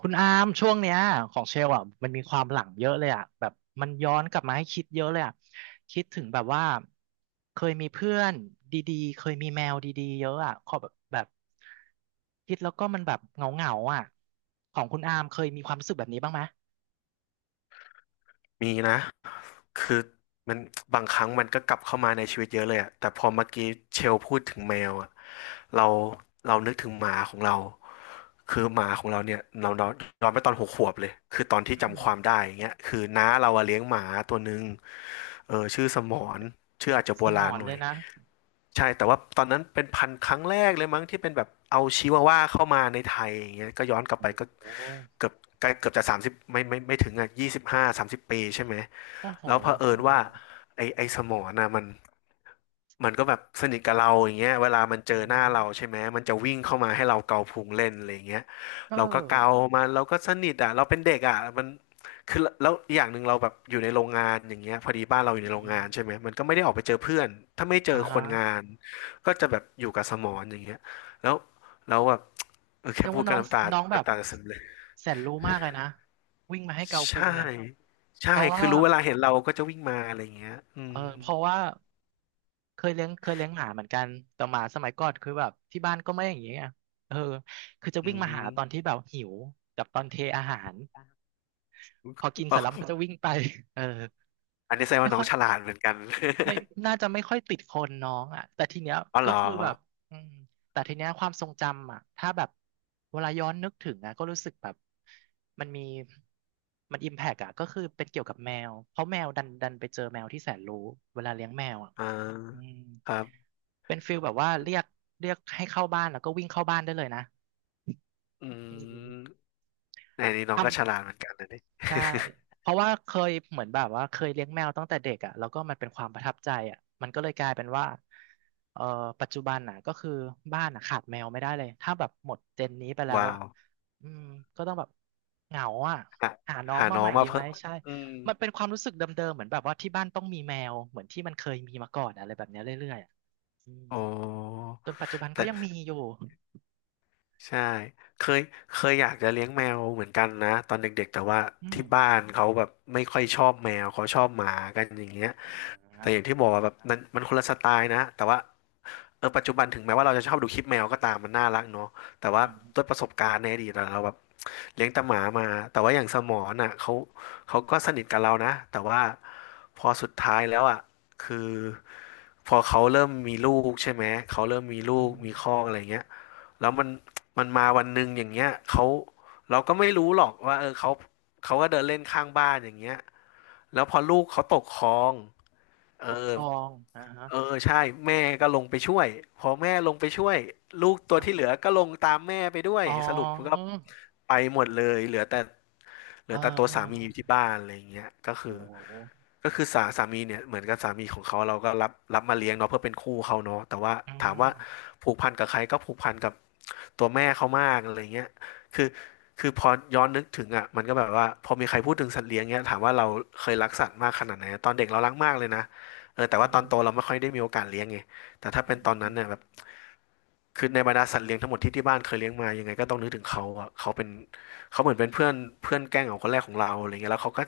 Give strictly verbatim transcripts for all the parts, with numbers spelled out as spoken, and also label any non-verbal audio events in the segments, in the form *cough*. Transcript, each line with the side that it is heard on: right: คุณอามช่วงเนี้ยของเชลอ่ะมันมีความหลังเยอะเลยอ่ะแบบมันย้อนกลับมาให้คิดเยอะเลยอ่ะคิดถึงแบบว่าเคยมีเพื่อนดีๆเคยมีแมวดีๆเยอะอ่ะขอแบบแบบคิดแล้วก็มันแบบเหงาๆอ่ะของคุณอามเคยมีความรู้สึกแบบนี้บ้างไหม
left: มีนะคือมันบางครั้งมันก็กลับเข้ามาในชีวิตเยอะเลยอะแต่พอเมื่อกี้เชลพูดถึงแมวอะเราเรานึกถึงหมาของเราคือหมาของเราเนี่ยเราเราย้อนไปตอนหกขวบเลยคือตอนที่
right: อื
left: จำ
right: ม
left: ความได้อย่างเงี้ยคือน้าเราอะเลี้ยงหมาตัวหนึ่งเออชื่อสมอนชื่ออาจจะโบ
right: สม
left: รา
right: อ
left: ณ
right: น
left: หน่อ
right: เล
left: ย
right: ยนะ
left: ใช่ แต่ว่าตอนนั้นเป็นพันธุ์ครั้งแรกเลยมั้งที่เป็นแบบเอาชิวาว่าเข้ามาในไทยอย่างเงี้ยก็ย้อนกลับไปก็
right: โอ้โห
left: เกือบใกล้เกือบจะสามสิบไม่ไม่ไม่ถึงอ่ะยี่สิบห้าสามสิบปีใช่ไหม
right: โอ้โห
left: แล้วเผ
right: เอ
left: อิ
right: อ
left: ญ
right: เออ
left: ว่าไอไอสมอน่ะมันมันก็แบบสนิทกับเราอย่างเงี้ยเวลามันเจอ
right: อื
left: หน้า
right: ม
left: เราใช่ไหมมันจะวิ่งเข้ามาให้เราเกาพุงเล่นอะไรอย่างเงี้ย
right: เออ
left: เราก็เกามันเราก็สนิทอ่ะเราเป็นเด็กอ่ะมันคือแล้วอย่างหนึ่งเราแบบอยู่ในโรงงานอย่างเงี้ยพอดีบ้านเราอยู่ในโรง
right: อืม
left: งานใช่ไหมมันก็ไม่ได้ออกไปเจอเพื่อนถ้าไม่เจอ
right: อ่
left: คนงา
right: า
left: นก็จะแบบอยู่กับสมอนอย่างเงี้ยแล้วแล้วแบบเออ
right: แส
left: แค่
right: ดง
left: พู
right: ว่า
left: ดก็
right: น้อง
left: น้ำตา
right: น้องแบบ
left: น้ำตาจะซึมเลย
right: แสนรู้มากเลยนะวิ่งมาให้เกาพุ
left: ใช่
right: งเนี่ยเพ
left: ใช่
right: ราะว่า
left: คือรู้เวลาเห็นเราก็จะวิ่งมาอะไรอย่างเงี้ยอื
right: เออ
left: ม
right: เพราะว่าเคยเลี้ยงเคยเลี้ยงหมาเหมือนกันแต่หมาสมัยก่อนคือแบบที่บ้านก็ไม่อย่างนี้ไงเออคือจะ
left: อื
right: วิ่งมาหาตอน
left: ม
right: ที่แบบหิวกับตอนเทอาหารพอกิน
left: เป
right: เสร็จแล้วมันก็
left: ล่า
right: จะวิ่งไปเออ
left: อันนี้แสดง
right: ไม่
left: ว่าน้
right: ค่
left: อ
right: อ
left: ง
right: ย
left: ฉลาดเหมือนกัน
right: ไม่น่าจะไม่ค่อยติดคนน้องอ่ะแต่ทีเนี้ย
left: *laughs* อ๋อเห
right: ก็
left: รอ
right: คือแบบอืมแต่ทีเนี้ยความทรงจำอ่ะถ้าแบบเวลาย้อนนึกถึงอ่ะก็รู้สึกแบบมันมีมันอิมแพกอ่ะก็คือเป็นเกี่ยวกับแมวเพราะแมวดันดันไปเจอแมวที่แสนรู้เวลาเลี้ยงแมวอ่ะ
left: อ่
right: อื
left: า
right: ม
left: ครับ
right: เป็นฟิลแบบว่าเรียกเรียกให้เข้าบ้านแล้วก็วิ่งเข้าบ้านได้เลยนะ
left: อื
right: อืม
left: มในนี้น้องก็ฉ
right: ทำ
left: ลาดเหมือนกันนะเนี่ย
right: ใช่เพราะว่าเคยเหมือนแบบว่าเคยเลี้ยงแมวตั้งแต่เด็กอ่ะแล้วก็มันเป็นความประทับใจอ่ะมันก็เลยกลายเป็นว่าเอ่อปัจจุบันน่ะก็คือบ้านน่ะขาดแมวไม่ได้เลย ถ้าแบบหมดเจนนี้ไปแล้
left: *laughs*
right: ว
left: ว้า
right: อ่ะ
left: ว
right: อืมก็ต้องแบบเหงาอ่ะ
left: หา
right: หาน้อง
left: หา
right: มา
left: น้อ
right: ให
left: ง
right: ม่
left: มา
right: ดีไหม
left: เพิ่ม
right: ใช่
left: อืม
right: มันเป็นความรู้สึกเดิมๆเหมือนแบบว่าที่บ้านต้องมีแมว เหมือนที่มันเคยมีมาก่อนอะไรแบบเนี้ยเรื่อยๆอะอืม
left: โอ้
right: จนปัจจุบัน
left: แต่
right: ก็ยังมีอยู่
left: ใช่เคยเคยอยากจะเลี้ยงแมวเหมือนกันนะตอนเด็กๆแต่ว่า
right: อืม
left: ที่บ้านเขาแบบไม่ค่อยชอบแมวเขาชอบหมากันอย่างเงี้ย
right: อ
left: แต่
right: ่า
left: อย่างที่บอกว่าแบบนั้นมันคนละสไตล์นะแต่ว่าเออปัจจุบันถึงแม้ว่าเราจะชอบดูคลิปแมวก็ตามมันน่ารักเนาะแต่ว่า
right: อืม
left: ด้วยประสบการณ์ในอดีตอะเราแบบเลี้ยงแต่หมามาแต่ว่าอย่างสมอน่ะเขาเขาก็สนิทกับเรานะแต่ว่าพอสุดท้ายแล้วอ่ะคือพอเขาเริ่มมีลูกใช่ไหมเขาเริ่มมีลู
right: อื
left: กมีครอ
right: ม
left: กอะไรเงี้ยแล้วมันมันมาวันหนึ่งอย่างเงี้ยเขาเราก็ไม่รู้หรอกว่าเออเขาเขาก็เดินเล่นข้างบ้านอย่างเงี้ยแล้วพอลูกเขาตกคลองเออ
right: ปกครองนะฮะ
left: เออใช่แม่ก็ลงไปช่วยพอแม่ลงไปช่วยลูกตัวที่เหลือก็ลงตามแม่ไปด้วย
right: อ๋อ
left: สรุปก็ไปหมดเลยเหลือแต่เหลือ
right: อ่า
left: แต่ตัว
right: อ่า
left: สามีอยู่ที่บ้านอะไรอย่างเงี้ยก็คือ
right: โอ้โห
left: ก็คือสาสามีเนี่ยเหมือนกับสามีของเขาเราก็รับรับมาเลี้ยงเนาะเพื่อเป็นคู่เขาเนาะแต่ว่า
right: อ่
left: ถามว่า
right: า
left: ผูกพันกับใครก็ผูกพันกับตัวแม่เขามากอะไรเงี้ยคือคือพอย้อนนึกถึงอ่ะมันก็แบบว่าพอมีใครพูดถึงสัตว์เลี้ยงเงี้ยถามว่าเราเคยรักสัตว์มากขนาดไหนตอนเด็กเรารักมากเลยนะ เออแต่
right: อื
left: ว่าตอน
right: ม
left: โตเราไม่ค่อยได้มีโอกาสเลี้ยงไงแต่ถ้า
right: อื
left: เป็นตอนนั้นเนี่ยแบบ
right: ม
left: คือในบรรดาสัตว์เลี้ยงทั้งหมดที่ที่บ้านเคยเลี้ยงมายังไงก็ต้องนึกถึงเขาอะเขาเป็นเขาเหมือนเป็นเพื่อนเพื่อนแกล้งของคนแรกของเราอะไรเงี้ยแล้วเขาก็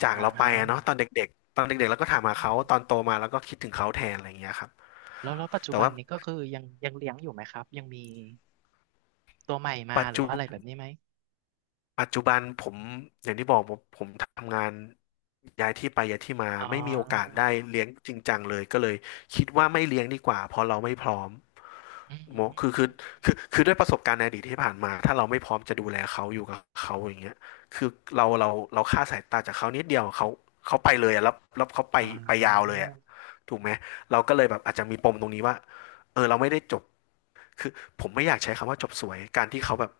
left: จาก
right: อ่า
left: เราไป
right: ฮะ
left: อะเนาะตอนเด็กๆตอนเด็กๆเราก็
right: อื
left: ถามหาเขาตอน
right: ม
left: โตมาเราก็คิดถึงเขาแทนอะไรเงี้ยครับ
right: แล้วแล้วปัจจุ
left: แต่
right: บัน
left: ว่า
right: นี้ก็คือยังยังเลี้ยงอยู่ไหมครับยังมีตัวใหม่มา
left: ปัจ
right: หรือ
left: จุ
right: ว่าอะไรแบบนี้ไหม
left: ปัจจุบันผมอย่างที่บอกผมผมทำงานย้ายที่ไปย้ายที่มา
right: อ๋
left: ไม่มีโอกาส
right: อ
left: ได้เลี้ยงจริงจังเลยก็เลยคิดว่าไม่เลี้ยงดีกว่าเพราะเราไม่พร้อม
right: อืมอื
left: โม
right: ม
left: คือ
right: อื
left: คือ
right: ม
left: คือคือด้วยประสบการณ์ในอดีตที่ผ่านมาถ้าเราไม่พร้อมจะดูแลเขาอยู่กับเขาอย่างเงี้ยคือเราเราเราค่าดสายตาจากเขานิดเดียวเขาเขาไปเลยอะแล้วแล้วเขาไป
right: อ่
left: ไปยาวเล
right: า
left: ยอะถูกไหมเราก็เลยแบบอาจจะมีปมตรงนี้ว่าเออเราไม่ได้จบคือผมไม่อยากใช้คำว่าจบสวยการที่เขาแบบ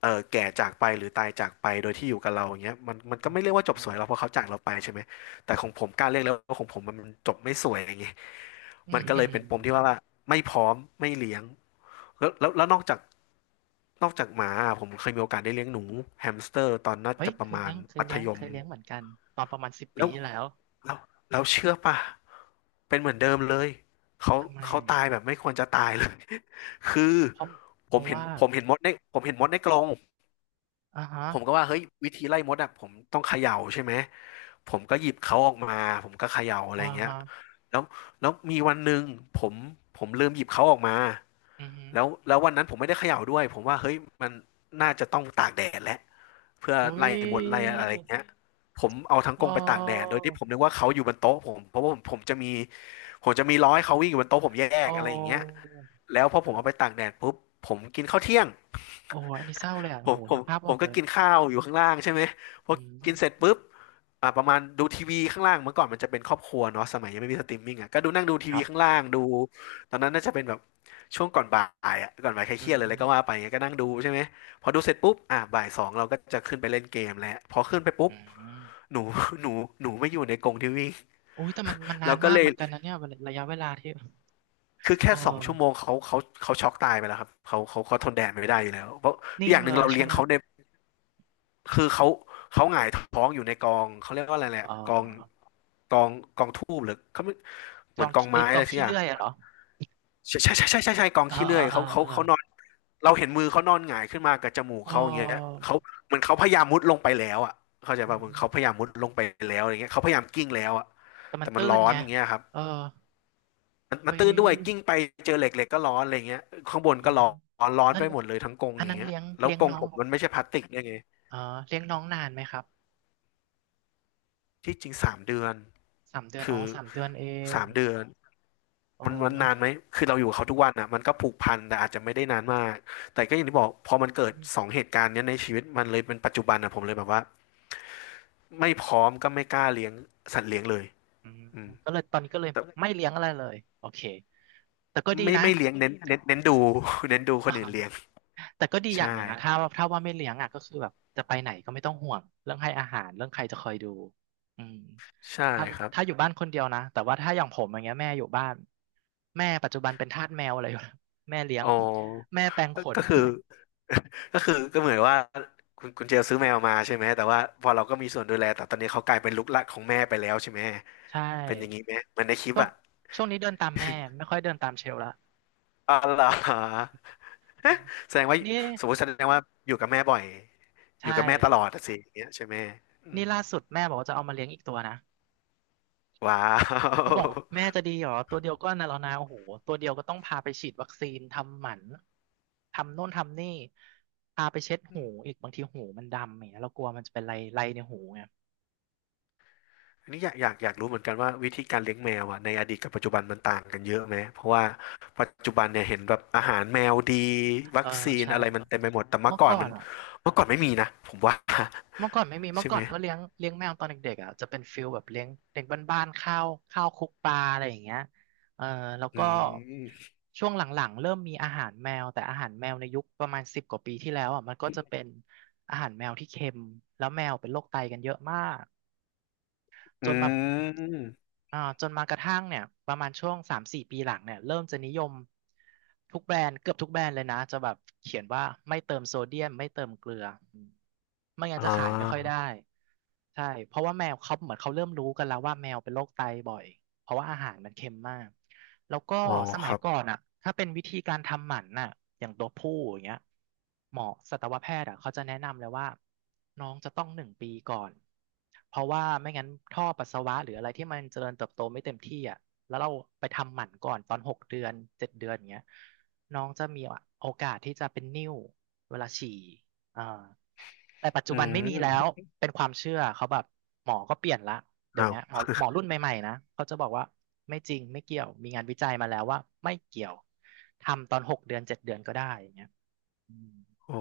left: เออแก่จากไปหรือตายจากไปโดยที่อยู่กับเราอย่างเงี้ยมันมัน
right: อื
left: ก็
right: ม
left: ไม่เรียกว่าจบ
right: อื
left: ส
right: ม
left: วยเราเพราะเขาจากเราไปใช่ไหมแต่ของผมกล้าเรียกแล้วว่าของผมมันมันจบไม่สวยอย่างเงี้ย
right: อื
left: มั
right: ม
left: นก็
right: อื
left: เลยเป็นปมที่ว่า
right: ม
left: ว่าไม่พร้อมไม่เลี้ยงแล้วแล้วแล้วนอกจากนอกจากหมาอะผมเคยมีโอกาสได้เลี้ยงหนูแฮมสเตอร์ตอนน่า
right: เฮ้ย
left: จะป
right: เค
left: ระ
right: ย
left: มา
right: เลี้
left: ณ
right: ยงเคย
left: มัธ
right: เลี้ยง
left: ย
right: เค
left: ม
right: ยเลี้ยงเหมือนกันตอนประมาณสิบปี
left: แล้ว
right: ที่แล้ว
left: แล้วแล้วเชื่อป่ะเป็นเหมือนเดิมเลยเขา
right: ทำไม
left: เขาตายแบบไม่ควรจะตายเลย *laughs* คือ
right: เพราะเพ
left: ผม
right: ราะ
left: เห็น
right: ว่า
left: ผมเห็นมดในผมเห็นมดในกรง
right: อ่าฮะ
left: ผมก็ว่าเฮ้ยวิธีไล่มดอ่ะผมต้องเขย่าใช่ไหมผมก็หยิบเขาออกมาผมก็เขย่าอะไร
right: อ่า
left: เงี้ย
right: ฮะ
left: แล้วแล้วมีวันหนึ่งผมผมลืมหยิบเขาออกมา
right: อือฮึ
left: แล้วแล้ววันนั้นผมไม่ได้เขย่าด้วยผมว่าเฮ้ยมันน่าจะต้องตากแดดแหละเพื่อ
right: อุ้
left: ไล่
right: ย
left: มดไล่อะไรเงี้ยผมเอาทั้ง
right: อ๋
left: ก
right: อ
left: รงไปตากแดดโดยที่ผมนึกว่าเขาอยู่บนโต๊ะผมเพราะว่าผมผมจะมีผมจะมีร้อยเขาวิ่งอยู่บนโต๊ะผมแย
right: โอ
left: กอะไรอย่างเงี้ย
right: ้
left: แล้วพอผมเอาไปตากแดดปุ๊บผมกินข้าวเที่ยง
right: โอ้ยอันนี้เศร้าเลยอ่ะ
left: ผ
right: โอ้
left: ม
right: โห
left: ผ
right: นึ
left: ม
right: กภาพ
left: ผ
right: ออ
left: ม
right: ก
left: ก็
right: เลย
left: กินข้าวอยู่ข้างล่างใช่ไหมพอ
right: อื
left: กินเสร็จ
right: ม
left: ปุ๊บอ่าประมาณดูทีวีข้างล่างเมื่อก่อนมันจะเป็นครอบครัวเนาะสมัยยังไม่มีสตรีมมิ่งอ่ะก็ดูนั่งดูที
right: ค
left: วี
right: รับ
left: ข้างล่างดูตอนนั้นน่าจะเป็นแบบช่วงก่อนบ่ายอ่ะก่อนบ่ายใครเค
right: อื
left: รี
right: ม
left: ยด
right: อ
left: เลยแล้วก็ว่าไปก็นั่งดูใช่ไหมพอดูเสร็จปุ๊บอ่าบ่ายสองเราก็จะขึ้นไปเล่นเกมแล้วพอขึ้นไปปุ๊บ
right: ืม
left: หนู *laughs* หนูหนูไม่อยู่ในกรงทีวี
right: โอ้ยแต่มันมันนา
left: เรา
right: น
left: ก็
right: มาก
left: เล
right: เห
left: ย
right: มือนกันนะเนี่ยระยะเวลาที่
left: คือ
right: เอ
left: แค่
right: อ
left: สองชั่วโมงเขาเขาเขาช็อกตายไปแล้วครับเขาเขาเขาทนแดดไม่ได้อยู่แล้วเพราะ
right: นิ่
left: อ
right: ง
left: ย่างห
right: เล
left: นึ่ง
right: ย
left: เรา
right: ใช่
left: เลี้ยง
right: ไหม
left: เขาใน คือเขาเขาหงายท้องอยู่ในกองเขาเรียกว่าอะไรแหละ
right: เอ
left: กอง
right: อ
left: กองกองทูบหรือเขาไม่
right: ก
left: เหมือ
right: อ
left: น
right: ง
left: กอง
right: ขี้ไอ้
left: ไม้
right: ยก
left: อะ
right: อ
left: ไร
right: ง
left: สัก
right: ขี้
left: อย่าง
right: เลื่อยอะเหรอ
left: ใช่ใช่ใช่ใช่ใช่ใช่กอง
right: เออ
left: ขี้เลื่
right: เอ
left: อย
right: อเออ
left: เขาเขา
right: เอ
left: เขานอ
right: อ
left: นเราเห็นมือเขานอนหงายขึ้นมากับจมูก
right: เอ
left: เขาอย่างเงี้ย
right: อ
left: เขาเหมือนเขาพยายามมุดลงไปแล้วอ่ะเข้าใจ
right: อื
left: ป่ะเหมือนเขาพยา
right: ม
left: ยามมุดลงไปแล้วอย่างเงี้ยเขาพยายามกิ้งแล้วอ่ะ
right: แต่มั
left: แต่
right: น
left: มัน
right: ตื้
left: ร้
right: น
left: อน
right: ไง
left: อย่างเงี้ยครับ
right: เออ
left: มันมัน
right: เฮ้ย
left: ตื้นด้วยกิ้งไปเจอเหล็กเหล็กก็ร้อนอะไรเงี้ยข้างบน
right: อื
left: ก็
right: ม
left: ร้อนร้อน
right: นั่
left: ไป
right: น
left: หมดเลยทั้งกรง
right: อั
left: อ
right: น
left: ย่าง
right: นั้น
left: เงี้ย
right: เลี้ยง
left: แล้ว
right: เลี้ยง
left: กรง
right: น้อ
left: ผ
right: ง
left: มมันไม่ใช่พลาสติกด้วยไง
right: อ๋อเลี้ยงน้องนานไหมครับ
left: ที่จริงสามเดือน
right: สามเดือน
left: คื
right: อ๋อ
left: อ
right: สามเดือนเอง
left: สามเดือน
right: โอ้
left: มันมัน
right: น้อง
left: นานไหมคือเราอยู่กับเขาทุกวันอ่ะมันก็ผูกพันแต่อาจจะไม่ได้นานมากแต่ก็อย่างที่บอกพอมันเกิดสองเหตุการณ์เนี้ยในชีวิตมันเลยเป็นปัจจุบันอ่ะผมเลยแบบว่าไม่พร้อมก็ไม่กล้าเลี้ยงสัตว์เลี้ยงเลย
right: อืม
left: อืม
right: ก็เลยตอนนี้ก็เลย
left: แต่
right: ไม่เลี้ยงอะไรเลยโอเคแต่ก็ดี
left: ไม่
right: นะ
left: ไม่เลี้ยงเน้นดเน้นเน้นดู *laughs* เน้นดู
right: *laughs*
left: คนอื่นเลี้ยง
right: อ่าแต่ก็ดีอ
left: ใช่
right: ย่างหนึ่งนะถ้าว่าถ้าว่าไม่เลี้ยงอ่ะก็คือแบบจะไปไหนก็ไม่ต้องห่วงเรื่องให้อาหารเรื่องใครจะคอยดูอืม
left: ใช่
right: ถ้า
left: ครับ
right: ถ้าอยู่บ้านคนเดียวนะแต่ว่าถ้าอย่างผมอย่างเงี้ยแม่อยู่บ้านแม่ปัจจุบันเป็นทาสแมวอะไรอยู่ *laughs* แล้วแม่เลี้ยง
left: อ๋อ
right: แม่แปรง
left: ก็
right: ขน
left: ก็คือก็คือก็เหมือนว่าคุณคุณเจลซื้อแมวมาใช่ไหมแต่ว่าพอเราก็มีส่วนดูแลแต่ตอนนี้เขากลายเป็นลูกหลานของแม่ไปแล้วใช่ไหม
right: ใช่
left: เป็นอย่างนี้ไหมเหมันในคลิป
right: ช่วง
left: อ่ะ
right: ช่วงนี้เดินตามแม่ไม่ค่อยเดินตามเชลละ
left: อ๋อเหรอฮะ
right: อืม
left: *laughs* แสดงว่า
right: นี่
left: สมมติแสดงว่าอยู่กับแม่บ่อยอ
right: ใช่
left: ยู่กับแม่ตลอดอะสิอย่างเงี้ยใช่ไหมอื
right: นี่
left: ม
right: ล่าสุดแม่บอกว่าจะเอามาเลี้ยงอีกตัวนะ
left: ว้า
right: เขาบอก
left: ว
right: แม่จะดีเหรอตัวเดียวก็น่ะแล้วนะโอ้โหตัวเดียวก็ต้องพาไปฉีดวัคซีนทำหมันทำโน่นทำนี่พาไปเช็ด
left: อื
right: หู
left: ม
right: อีกบางทีหูมันดำอย่างเงี้ยเรากลัวมันจะเป็นไรไรในหูไง
left: อันนี้อยากอยากอยากรู้เหมือนกันว่าวิธีการเลี้ยงแมวอะในอดีตกับปัจจุบันมันต่างกันเยอะไหมเพราะว่าปัจจุบันเนี่ยเห็นแบบอาหารแมวดี
right: เอ
left: วั
right: อ
left: คซีน
right: ใช่
left: อะไรมันเต็มไปหมดแต่เมื่
right: เมื่
left: อ
right: อ
left: ก่อ
right: ก่
left: น
right: อ
left: มั
right: น
left: น
right: อ่ะ
left: เมื่อก่อนไม่มีนะผมว่า
right: เมื่อก่อนไม่มี
left: *laughs*
right: เมื่
left: ใช่
right: อก่
left: ไห
right: อ
left: ม
right: นก็เลี้ยงเลี้ยงแมวตอนเด็กๆอ่ะจะเป็นฟิลแบบเลี้ยงเด็กบ้านๆข้าวข้าวคลุกปลาอะไรอย่างเงี้ยเออแล้ว
left: อื
right: ก็
left: ม
right: ช่วงหลังๆเริ่มมีอาหารแมวแต่อาหารแมวในยุคประมาณสิบกว่าปีที่แล้วอ่ะมันก็จะเป็นอาหารแมวที่เค็มแล้วแมวเป็นโรคไตกันเยอะมาก จ
left: อื
right: นมา
left: ม
right: อ่าจนมากระทั่งเนี่ยประมาณช่วงสามสี่ปีหลังเนี่ยเริ่มจะนิยมทุกแบรนด์เกือบทุกแบรนด์เลยนะจะแบบเขียนว่าไม่เติมโซเดียมไม่เติมเกลืออืมไม่งั้
left: อ๋
right: น
left: อ
right: จะขายไม่ค่อยได้ใช่เพราะว่าแมวเขาเหมือนเขาเริ่มรู้กันแล้วว่าแมวเป็นโรคไตบ่อย เพราะว่าอาหารมันเค็มมาก แล้วก็
left: อ๋อ
right: ส
left: ค
right: มัย
left: รับ
right: ก่อนอ่ะถ้าเป็นวิธีการทำหมันน่ะอย่างตัวผู้อย่างเงี้ยหมอสัตวแพทย์อ่ะเขาจะแนะนำเลยว่าน้องจะต้องหนึ่งปีก่อน เพราะว่าไม่งั้นท่อปัสสาวะหรืออะไรที่มันเจริญเติบโตไม่เต็มที่อ่ะแล้วเราไปทำหมันก่อนตอนหกเดือนเจ็ดเดือนอย่างเงี้ยน้องจะมีโอกาสที่จะเป็นนิ่วเวลาฉี่อ่าแต่ปัจจุ
left: อื
right: บันไม่มีแล้ว
left: ม
right: เป็นความเชื่อเขาแบบหมอก็เปลี่ยนละ เดี๋ยว
left: อ้าว
right: เนี้ยหมอหมอรุ่นใหม่ๆนะเขาจะบอกว่าไม่จริงไม่เกี่ยวมีงานวิจัยมาแล้วว่าไม่เกี่ยวทำตอนหกเดือนเจ็ดเดือนก็ได้อย่างเงี้ยอืม
left: อ๋อ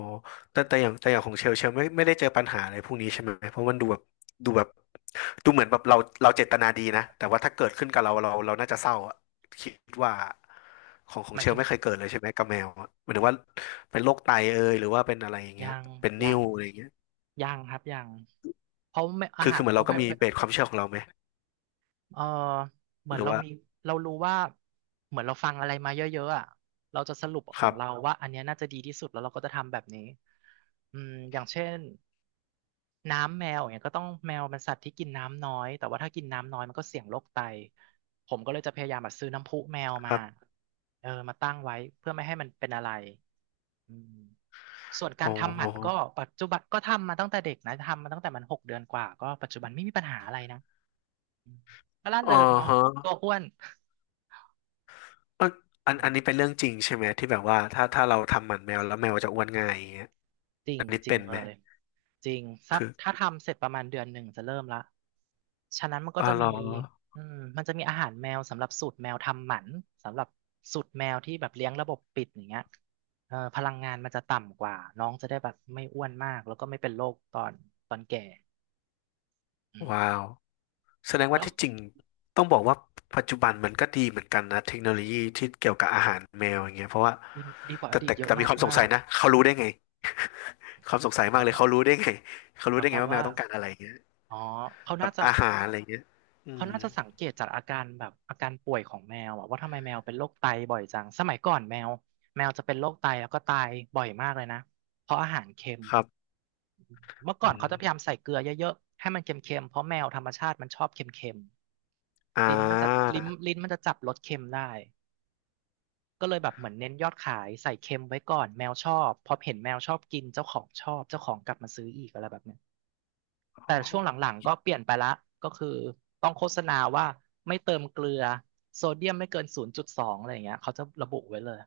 left: แต่แต่อย่างแต่อย่างของเชลเชลไม่ไม่ได้เจอปัญหาอะไรพวกนี้ใช่ไหมเพราะมันดูแบบดูแบบดูเหมือนแบบเราเราเจตนาดีนะแต่ว่าถ้าเกิดขึ้นกับเราเราเราน่าจะเศร้าอะคิดว่าของขอ
right: ห
left: ง
right: มา
left: เช
right: ย
left: ล
right: ถึง
left: ไม่เคยเกิดเลยใช่ไหมกับแมวอะหมายถึงว่าเป็นโรคไตเอยหรือว่าเป็นอะไรอย่างเงี้ย
right: ยัง
left: เป็นนิ่
right: ยั
left: ว
right: ง
left: อะไรอย่างเงี้ย
right: ยังครับยังเพราะไม่อา
left: คือ
right: หา
left: คือ
right: ร
left: เหมือน
right: ก็
left: เรา
right: แบ
left: ก็
right: บ
left: มีเบสความเชื่อของเราไหม
right: เออเหมื
left: ห
right: อน
left: รือ
right: เรา
left: ว่า
right: มีเรารู้ว่าเหมือนเราฟังอะไรมาเยอะๆอ่ะเราจะสรุปข
left: ค
right: อ
left: รั
right: ง
left: บ
right: เราว่าอันเนี้ยน่าจะดีที่สุดแล้วเราก็จะทำแบบนี้อืมอย่างเช่น น้ำแมวอย่างเงี้ยก็ต้องแมวมันสัตว์ที่กินน้ำน้อยแต่ว่าถ้ากินน้ำน้อยมันก็เสี่ยงโรคไตผมก็เลยจะพยายามแบบซื้อน้ำพุแมว
left: ค
right: มา
left: รับ
right: เออมาตั้งไว้เพื่อไม่ให้มันเป็นอะไรอืมส่วนกา
left: อ๋
right: รทำหมันก็
left: อ
right: ปัจจุบันก็ทำมาตั้งแต่เด็กนะทำมาตั้งแต่มันหกเดือนกว่าก็ปัจจุบันไม่มีปัญหาอะไรนะอืมก็ล่า
left: อ๋อ
right: เริงเนาะตั
left: ฮะ
right: วอ้วน
left: เอยอัน
right: อื
left: อันนี้
right: ม
left: เป็นเรื่องจริงใช่ไหมที่แบบว่าถ้าถ้าเราทำหมันแมวแล้วแมวจะอ้วนง่ายอย่างเงี้ย
right: จริง
left: อันนี้
right: จริ
left: เป็
right: ง
left: น
right: เล
left: ไหม
right: ยจริงสัก
left: คือ
right: ถ้าทำเสร็จประมาณเดือนหนึ่งจะเริ่มละฉะนั้นมันก็
left: อ๋อ
right: จะ
left: เหร
right: มี
left: อ
right: อืมมันจะมีอาหารแมวสำหรับสูตรแมวทำหมันสำหรับสูตรแมวที่แบบเลี้ยงระบบปิดอย่างเงี้ยเออพลังงานมันจะต่ำกว่าน้องจะได้แบบไม่อ้วนมากแล้วก็ไม่เป็นโรคตอนตอนแก่อืม
left: ว้าวแสดงว่า
right: แล้ว
left: ที่จริงต้องบอกว่าปัจจุบันมันก็ดีเหมือนกันนะเทคโนโลยีที่เกี่ยวกับอาหารแมวอย่างเงี้ยเพราะว่า
right: ดีดีกว่าอ
left: แต่
right: ดีต
left: แต่
right: เยอะ
left: แต่มี
right: มา
left: ค
right: ก
left: วามสง
right: มา
left: สัย
right: ก
left: นะเขารู้ได้ไงความสงสัย
right: ห
left: มา
right: มา
left: ก
right: ย
left: เล
right: ค
left: ย
right: วาม
left: เขารู้ได้ไง *laughs* เขา
right: ห
left: รู้
right: มาย
left: ได้
right: ค
left: ไง
right: วาม
left: ว่าแม
right: ว่า
left: วต้องการอะไรอย่างเงี้ย
right: อ๋อเขา
left: แบ
right: น่า
left: บ
right: จะ
left: อาหารอะไรอย่างเงี้ยอื
right: เขา
left: ม
right: น่าจะสังเกตจากอาการแบบอาการป่วยของแมวอะว่าทำไมแมวเป็นโรคไตบ่อยจังสมัยก่อนแมวแมวจะเป็นโรคไตแล้วก็ตายบ่อยมากเลยนะเพราะอาหารเค็ม
left: ครับ
right: เมื่อ
left: อื
right: ก่อนเขาจะพยายาม
left: ม
right: ใส่เกลือเยอะๆให้มันเค็มๆเพราะแมวธรรมชาติมันชอบเค็ม
left: อ่า
right: ๆลิ้นมันจะลิ้นลิ้นมันจะจับรสเค็มได้ก็เลยแบบเหมือนเน้นยอดขายใส่เค็มไว้ก่อนแมวชอบพอเห็นแมวชอบกินเจ้าของชอบเจ้าของกลับมาซื้ออีกอะไรแบบเนี้ย แต่
left: โอ้
right: ช่วงหลังๆก็เปลี่ยนไปละก็คือต้องโฆษณาว่าไม่เติมเกลือโซเดียมไม่เกินศูนย์จุดสองอะไรอย่างเงี้ยเขาจะระบุไว้เลย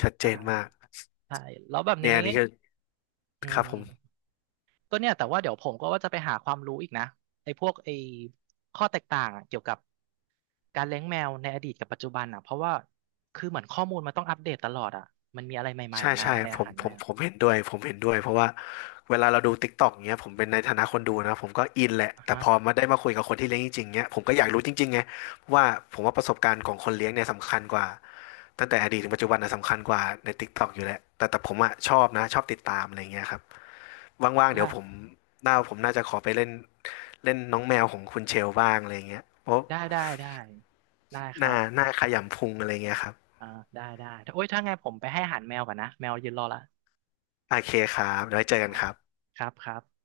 left: ชัดเจ
right: ใช่
left: นมาก
right: ใช่แล้วแบบ
left: เนี่ย
right: นี้
left: อันนี้ก็
right: อื
left: ครับผม
right: มก็เนี่ยแต่ว่าเดี๋ยวผมก็ว่าจะไปหาความรู้อีกนะไอ้พวกไอ้ข้อแตกต่างอะเกี่ยวกับการเลี้ยงแมวในอดีตกับปัจจุบันอ่ะเพราะว่าคือเหมือนข้อมูลมันต้องอัปเดตตลอดอ่ะมันมีอะไรใหม่
left: ใช่
right: ๆมา
left: ใช่
right: ใน
left: ผ
right: อา
left: ม
right: หาร
left: ผ
right: แม
left: ม
right: ว
left: ผมเห็นด้วยผมเห็นด้วยเพราะว่าเวลาเราดูติ๊กต็อกเงี้ยผมเป็นในฐานะคนดูนะผมก็อินแหละ
right: อ่ะ
left: แต่
right: ฮะ
left: พอมาได้มาคุยกับคนที่เลี้ยงจริงๆเงี้ยผมก็อยากรู้จริงๆไงว่าผมว่าประสบการณ์ของคนเลี้ยงเนี่ยสำคัญกว่าตั้งแต่อดีตถึงปัจจุบันนะสำคัญกว่าในติ๊กต็อกอยู่แหละแต่แต่ผมอะชอบนะชอบติดตามอะไรเงี้ยครับว่างๆ
right: ได้
left: เดี๋ยวผมหน้าผมน่าจะขอไปเล่นเล่นน้องแมวของคุณเชลบ้างอะไรเงี้ยเพราะ
right: ได้ได้ได้ได้ค
left: ห
right: รั
left: น้าห
right: บ
left: น้าขยำพุงอะไรเงี้ยครับ
right: อ่าได้ได้โอ้ยถ้าไงผมไปให้อาหารแมวก่อนนะแมวยืนรอละ
left: โอเคครับเดี๋ยวไว้เจอ
right: ค
left: กัน
right: รับ
left: ครับ
right: ครับครับ